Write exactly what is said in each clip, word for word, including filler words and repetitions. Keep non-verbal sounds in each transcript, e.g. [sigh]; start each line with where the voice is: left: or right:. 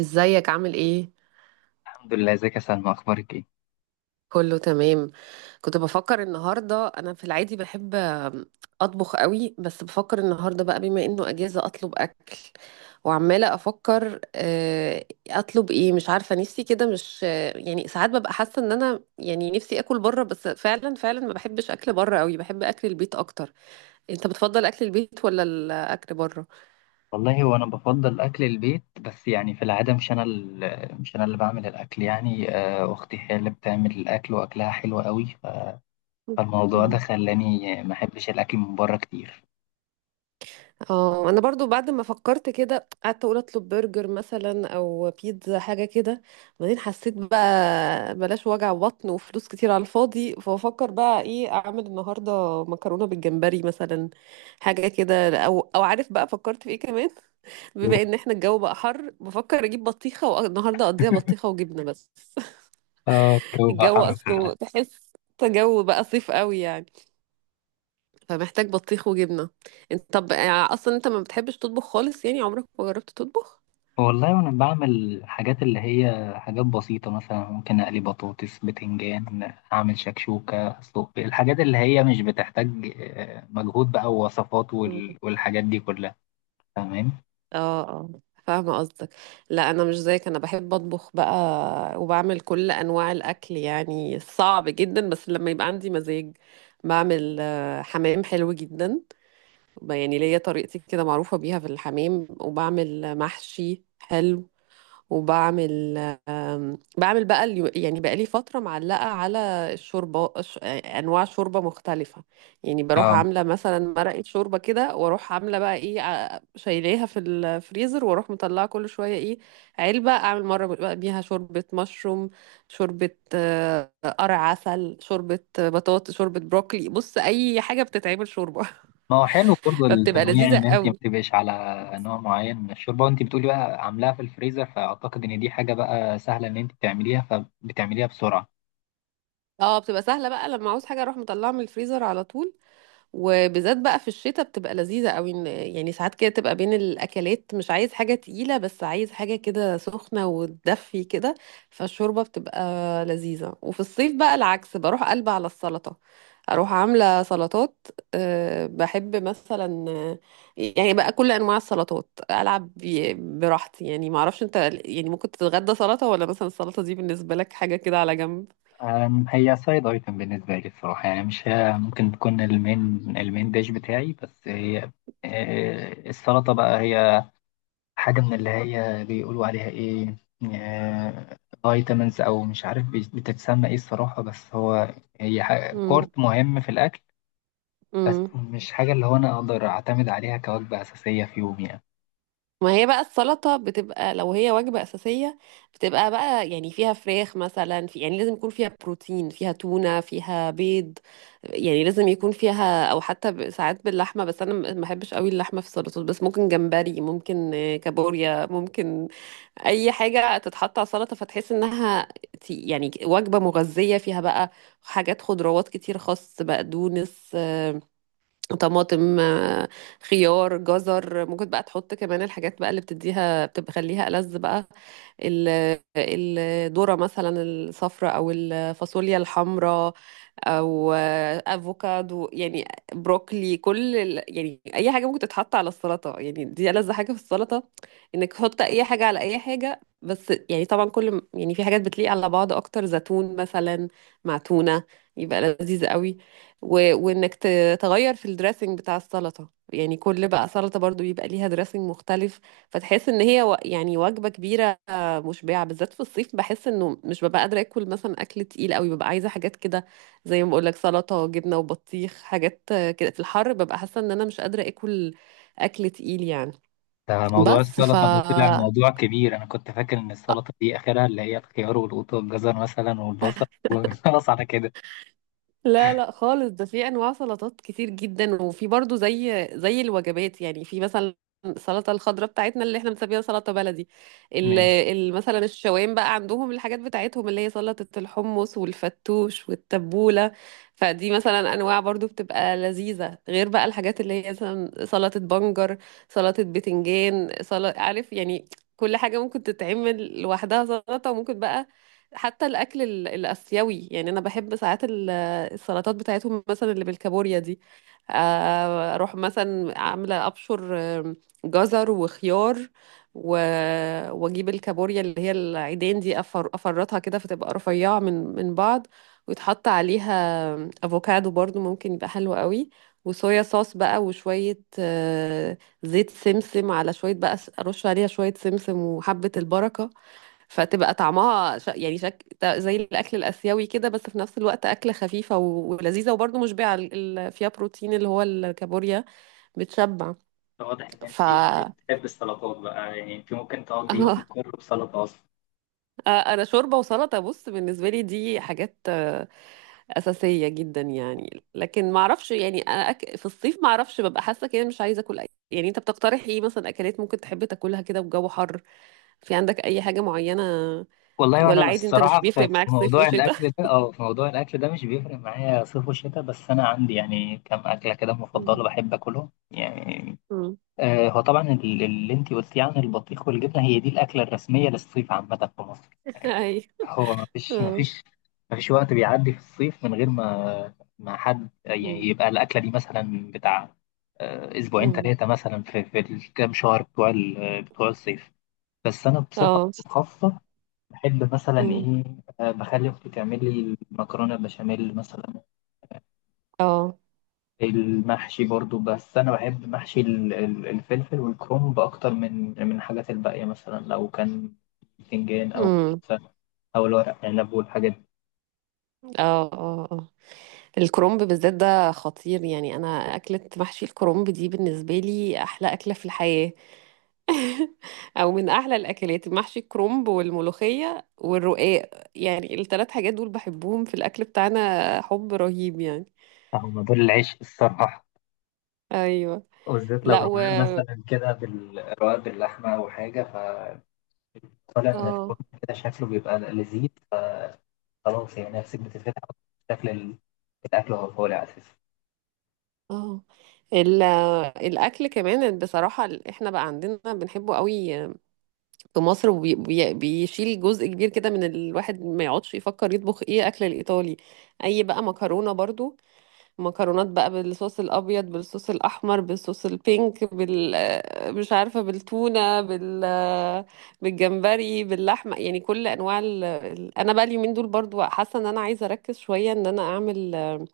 right: ازيك، عامل ايه؟
left: الحمد لله، ازيك يا سلمى؟ اخبارك ايه؟
right: كله تمام. كنت بفكر النهارده، انا في العادي بحب اطبخ قوي، بس بفكر النهارده بقى بما انه اجازه اطلب اكل. وعماله افكر آه، اطلب ايه، مش عارفه نفسي كده، مش آه، يعني ساعات ببقى حاسه ان انا يعني نفسي اكل بره، بس فعلا فعلا ما بحبش اكل بره قوي، بحب اكل البيت اكتر. انت بتفضل اكل البيت ولا الاكل بره؟
left: والله هو انا بفضل اكل البيت، بس يعني في العاده مش انا ال- مش انا اللي بعمل الاكل، يعني آه، اختي هي اللي بتعمل الاكل واكلها حلو قوي ف- فالموضوع ده خلاني ما احبش الاكل من بره كتير.
right: اه، انا برضو بعد ما فكرت كده قعدت اقول اطلب برجر مثلا او بيتزا حاجه كده، بعدين حسيت بقى بلاش وجع بطن وفلوس كتير على الفاضي، فافكر بقى ايه اعمل النهارده، مكرونه بالجمبري مثلا حاجه كده، او او عارف بقى فكرت في ايه كمان. [laughs] بما ان احنا الجو بقى حر، بفكر اجيب بطيخه والنهارده اقضيها بطيخه وجبنه بس.
left: اه،
right: [laughs]
left: الجو بقى
right: الجو
left: حر فعلا.
right: اصله تحس جو بقى صيف قوي يعني، فمحتاج بطيخ وجبنة. انت طب آه، اصلا انت ما بتحبش تطبخ خالص؟ يعني عمرك ما جربت تطبخ؟
left: والله وانا بعمل حاجات اللي هي حاجات بسيطه، مثلا ممكن اقلي بطاطس، بتنجان، اعمل شكشوكه، اسلق بيض، الحاجات اللي هي مش بتحتاج آه، مجهود بقى ووصفات
right: مم.
left: وال- والحاجات دي كلها. تمام.
right: اه اه، فاهمة قصدك. لا، أنا مش زيك، أنا بحب أطبخ بقى، وبعمل كل أنواع الأكل يعني، صعب جدا بس لما يبقى عندي مزاج بعمل آه، حمام حلو جدا. ب- يعني ليا طريقتي كده معروفة بيها في الحمام، وبعمل محشي حلو، وبعمل آم، بعمل بقى اليو- يعني بقى لي فترة معلقة على الشوربة، ش- أنواع شوربة مختلفة. يعني بروح
left: اه،
right: عاملة مثلا مرقة شوربة كده، وأروح عاملة بقى إيه ع- شايلاها في الفريزر، وأروح مطلعة كل شوية إيه علبة، أعمل مرة بقى بيها شوربة مشروم، شوربة آه، قرع عسل، شوربة بطاطس، شوربة بروكلي، بص أي حاجة بتتعمل شوربة. [laughs]
left: ما هو حلو برضه
right: فبتبقى
left: التنويع
right: لذيذة
left: ان انت ما
right: قوي.
left: تبقيش على نوع معين من الشوربه، وانت بتقولي بقى عاملاها في الفريزر، فاعتقد ان دي حاجه بقى سهله ان انت تعمليها فبتعمليها بسرعه.
right: اه، بتبقى سهلة بقى لما عاوز حاجة أروح مطلعة من الفريزر على طول، وبالذات بقى في الشتاء بتبقى لذيذة قوي، إن- يعني ساعات كده تبقى بين الأكلات مش عايز حاجة تقيلة، بس عايز حاجة كده سخنة وتدفي كده، فالشوربة بتبقى لذيذة. وفي الصيف بقى العكس، بروح قلبة على السلطة، أروح عاملة سلطات. أه، بحب مثلا آه، يعني بقى كل أنواع السلطات، ألعب بي- براحتي يعني، معرفش أنت يعني ممكن تتغدى سلطة، ولا مثلا السلطة دي بالنسبة لك حاجة كده على جنب؟
left: أم، هي سايد ايتم بالنسبه لي الصراحه، يعني مش هي ممكن تكون المين، المين ديش بتاعي، بس هي آه، السلطه بقى هي حاجه من اللي هي بيقولوا عليها ايه، آه، فيتامينز او مش عارف بتتسمى ايه الصراحه، بس هو هي ح- بورت مهم في الاكل. بس
right: مم.
left: مش حاجة اللي هو أنا أقدر أعتمد عليها كوجبة أساسية في يومي يعني.
right: ما هي بقى السلطة بتبقى لو هي وجبة أساسية، بتبقى بقى يعني فيها فراخ مثلا، في يعني لازم يكون فيها بروتين، فيها تونة، فيها بيض، يعني لازم يكون فيها، أو حتى ب- ساعات باللحمة، بس أنا ما بحبش قوي اللحمة في السلطات، بس ممكن جمبري، ممكن آه، كابوريا، ممكن أي حاجة تتحط على سلطة، فتحس إنها تي- يعني وجبة مغذية، فيها بقى حاجات خضروات كتير، خس، بقدونس، طماطم، آه، خيار، جزر، ممكن بقى تحط كمان الحاجات بقى اللي بتديها بتخليها ألذ بقى، ال- الذرة مثلا الصفراء، أو الفاصوليا الحمراء، او افوكادو يعني، بروكلي، كل ال- يعني اي حاجه ممكن تتحط على السلطه، يعني دي ألذ حاجه في السلطه، انك تحط اي حاجه على اي حاجه، بس يعني طبعا كل م- يعني في حاجات بتليق على بعض اكتر، زيتون مثلا مع تونه يبقى لذيذ قوي. و... وانك ت- تغير في الدريسنج بتاع السلطه، يعني كل بقى سلطه برضو يبقى ليها دريسنج مختلف، فتحس ان هي و... يعني وجبه كبيره مشبعه، بالذات في الصيف بحس انه مش ببقى قادره اكل مثلا اكل تقيل قوي، ببقى عايزه حاجات كده زي ما بقول لك، سلطه، جبنه وبطيخ، حاجات كده في الحر، ببقى حاسه ان انا مش قادره اكل اكل تقيل يعني.
left: ده موضوع
right: بس ف
left: السلطة ده طلع موضوع كبير، أنا كنت فاكر إن السلطة دي آخرها اللي هي الخيار والقوط والجزر مثلا والبصل [laughs] وخلاص على كده.
right: لا لا خالص، ده في انواع سلطات كتير جدا، وفي برضو زي زي الوجبات يعني، في مثلا السلطه الخضراء بتاعتنا اللي احنا بنسميها سلطه بلدي، ال
left: ماشي.
right: ال- مثلا الشوام بقى عندهم الحاجات بتاعتهم اللي هي سلطه الحمص والفتوش والتبوله. فدي مثلا انواع برضو بتبقى لذيذه، غير بقى الحاجات اللي هي مثلا سلطه بنجر، سلطه بتنجان، سلطه عارف يعني، كل حاجه ممكن تتعمل لوحدها سلطه. وممكن بقى حتى الاكل ال- الاسيوي، يعني انا بحب ساعات ال السلطات بتاعتهم مثلا اللي بالكابوريا دي، آه، اروح مثلا عامله ابشر آم، جزر وخيار، و... واجيب الكابوريا اللي هي العيدان دي، أفر... افرطها كده فتبقى رفيعه من من بعض، ويتحط عليها افوكادو برضو ممكن يبقى حلو قوي، وصويا صوص بقى وشويه آه، زيت سمسم، على شويه بقى ارش عليها شويه سمسم وحبه البركه، فتبقى طعمها ش... يعني شك... تا- زي الاكل الاسيوي كده، بس في نفس الوقت اكله خفيفه و... ولذيذه وبرضه مشبعه ال... ال- فيها بروتين اللي هو الكابوريا بتشبع.
left: واضح إن
right: ف [laughs]
left: أنت
right: اه،
left: بتحب السلطات بقى، يعني أنت ممكن تقضي يومك كله بسلطة أصلا.
right: آه، انا شوربه وسلطه بص، بالنسبه لي دي حاجات آه، اساسيه جدا يعني، لكن ما اعرفش يعني انا أك... في الصيف ما اعرفش ببقى حاسه كده مش عايزه اكل أي... يعني انت بتقترح ايه مثلا؟ اكلات ممكن تحب تاكلها كده والجو حر؟ في عندك اي حاجه معينه،
left: والله وانا
right: ولا عادي انت مش
left: الصراحه في
right: بيفرق
left: في
right: معاك صيف
left: موضوع
right: وشتاء؟
left: الاكل ده، اه في موضوع الاكل ده مش بيفرق معايا صيف وشتاء، بس انا عندي يعني كم اكله كده
right: [laughs] مم.
left: مفضله بحب اكلهم يعني.
right: مم.
left: آه، هو طبعا ال- اللي انت قلتيه عن البطيخ والجبنه هي دي الاكله الرسميه للصيف عامه في مصر
right: [laughs]
left: يعني.
right: اي،
left: هو ما فيش ما
right: اه،
left: فيش ما فيش وقت بيعدي في الصيف من غير ما ما حد يعني،
right: مم.
left: يبقى الاكله دي مثلا بتاع آه، اسبوعين
right: مم.
left: ثلاثه مثلا في في الكام شهر بتوع ال- بتوع الصيف. بس انا بصفه
right: اه،
left: خاصه بحب مثلا
right: مم.
left: ايه، آه، بخلي اختي تعمل لي المكرونه بشاميل مثلا.
right: اه،
left: المحشي برضو، بس انا بحب محشي ال- ال- الفلفل والكرنب اكتر من من الحاجات الباقيه، مثلا لو كان باذنجان او
right: مم.
left: كوسه او الورق عنب والحاجات دي.
right: اه اه آه. الكرنب بالذات ده خطير يعني، انا اكلة محشي الكرنب دي بالنسبة لي احلى اكلة في الحياة. [laughs] او من احلى الاكلات، محشي الكرنب والملوخية والرقاق، يعني الثلاث حاجات دول بحبهم في الاكل بتاعنا حب رهيب يعني.
left: هما دول العيش الصراحه،
right: ايوه،
left: وبالذات لو
right: لا و
left: رواق مثلا كده بالرواق باللحمه او حاجه، فطالع من
right: اه
left: الفرن كده شكله بيبقى لذيذ، خلاص يعني نفسك بتتفتح. شكل ال- الاكل وهو طالع اساسا.
right: اه، ال- الاكل كمان بصراحه، ال- احنا بقى عندنا بنحبه قوي في مصر، وبي- بي- بيشيل جزء كبير كده من الواحد، ما يقعدش يفكر يطبخ ايه؟ اكل الايطالي، اي بقى مكرونه برضو، مكرونات بقى بالصوص الابيض، بالصوص الاحمر، بالصوص البينك، بال آه، مش عارفه، بالتونه، بال آه، بالجمبري، باللحمه، يعني كل انواع ال... ال- انا بقى اليومين دول برضو حاسه ان انا عايزه اركز شويه ان انا اعمل آه،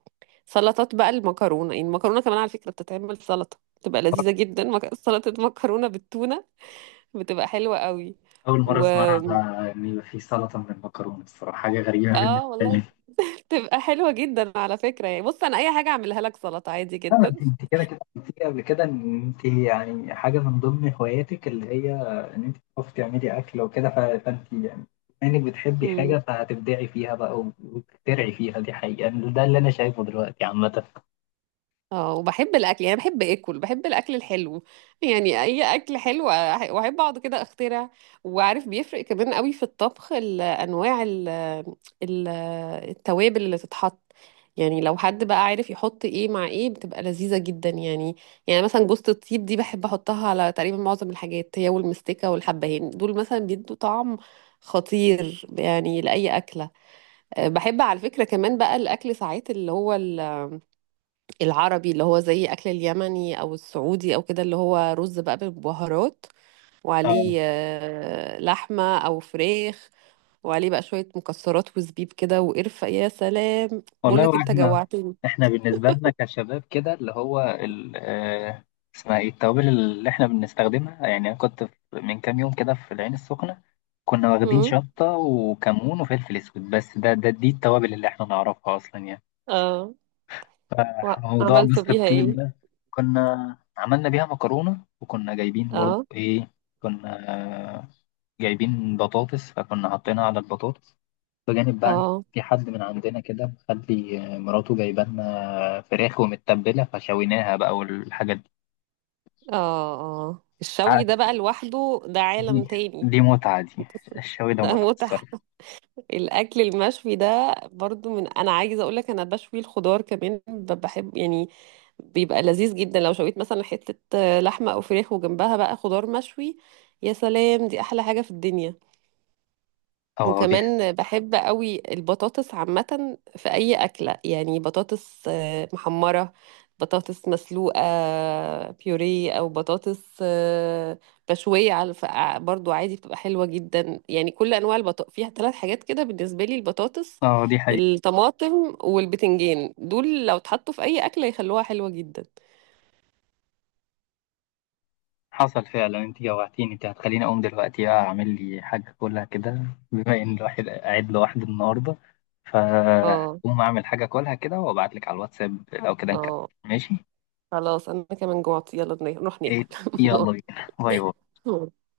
right: سلطات بقى المكرونه، يعني المكرونه كمان على فكره بتتعمل سلطه، بتبقى لذيذه جدا، مك- سلطه مكرونه بالتونه بتبقى حلوة قوي.
left: اول مره
right: و
left: اسمعها، عن ان يبقى في سلطه من المكرونه، الصراحه حاجه غريبه بالنسبه
right: اه،
left: لي.
right: والله. [laughs] بتبقى حلوة جدا على فكرة يعني، بص انا اي حاجة اعملها لك سلطة عادي
left: لا، ما
right: جدا.
left: انت انت كده كده قلت لي قبل كده ان انت يعني حاجه من ضمن هواياتك اللي هي ان انت بتعرفي تعملي اكل وكده، ف- فانت يعني بما انك بتحبي حاجه فهتبدعي فيها بقى و- وتخترعي فيها، دي حقيقه يعني، ده اللي انا شايفه دلوقتي عامه.
right: اه، وبحب الاكل يعني، بحب اكل، بحب الاكل الحلو، يعني اي اكل حلو أح- واحب اقعد كده اخترع. وعارف بيفرق كمان قوي في الطبخ ال- انواع ال- ال- التوابل اللي تتحط، يعني لو حد بقى عارف يحط ايه مع ايه بتبقى لذيذة جدا يعني. يعني مثلا جوزة الطيب دي بحب احطها على تقريبا معظم الحاجات، هي والمستكة والحبهان دول مثلا بيدوا طعم خطير يعني لأي أكلة. أه، بحب على فكرة كمان بقى الأكل ساعات اللي هو العربي، اللي هو زي اكل اليمني او السعودي او كده، اللي هو رز بقى بالبهارات،
left: اه
right: وعليه آه، لحمه او فراخ، وعليه بقى شويه مكسرات وزبيب كده وقرفه، يا سلام، بقول
left: والله،
right: لك انت
left: واحنا
right: جوعتني.
left: احنا بالنسبه لنا كشباب كده اللي هو ال آه، اسمها ايه التوابل اللي احنا بنستخدمها يعني. انا كنت في- من كام يوم كده في العين السخنه، كنا واخدين
right: امم
left: شطه وكمون وفلفل اسود بس، ده ده دي التوابل اللي احنا نعرفها اصلا يعني.
right: اه،
left: فموضوع
right: وعملته
left: جوز
right: بيها
left: الطيب
right: ايه؟
left: ده، كنا عملنا بيها مكرونة، وكنا جايبين برضو
right: اه
left: إيه، كنا جايبين بطاطس فكنا حاطينها على البطاطس، بجانب بقى إن
right: اه،
left: في حد من عندنا كده مخلي مراته جايبه لنا فراخ ومتبلة فشويناها بقى والحاجات دي.
right: اه اه، الشوي ده
left: قعد-
right: بقى لوحده ده
left: دي
right: عالم تاني،
left: دي متعة دي الشوي ده
right: ده
left: متعة
right: متعة.
left: الصراحة.
right: الاكل المشوي ده برضو من انا عايزه اقول لك، انا بشوي الخضار كمان، ب- بحب يعني، بيبقى لذيذ جدا لو شويت مثلا حته لحمه او فراخ وجنبها بقى خضار مشوي، يا سلام، دي احلى حاجه في الدنيا.
left: اه دي،
right: وكمان بحب قوي البطاطس عامة في أي أكلة، يعني بطاطس آه، محمرة، بطاطس مسلوقة، بيوري، أو بطاطس آه، مشوية على الف- ع- برضو عادي، بتبقى حلوة جدا يعني، كل أنواع البطاطس فيها ثلاث حاجات كده بالنسبة لي، البطاطس،
left: اه دي حقيقة.
right: الطماطم والبتنجان، دول لو اتحطوا في أي أكلة يخلوها حلوة جدا.
left: حصل فعلا، انت جوعتيني، انت هتخليني اقوم دلوقتي بقى اعمل لي حاجه كلها كده، بما ان الواحد قاعد لوحده النهارده،
right: اه،
left: فهقوم اعمل حاجه كلها كده وابعت لك على الواتساب، لو كده نكمل.
right: اه،
left: ماشي.
right: خلاص أنا كمان جوعت، يلا نروح
left: ايه؟
right: ناكل.
left: يلا بينا، باي باي.
right: [laughs]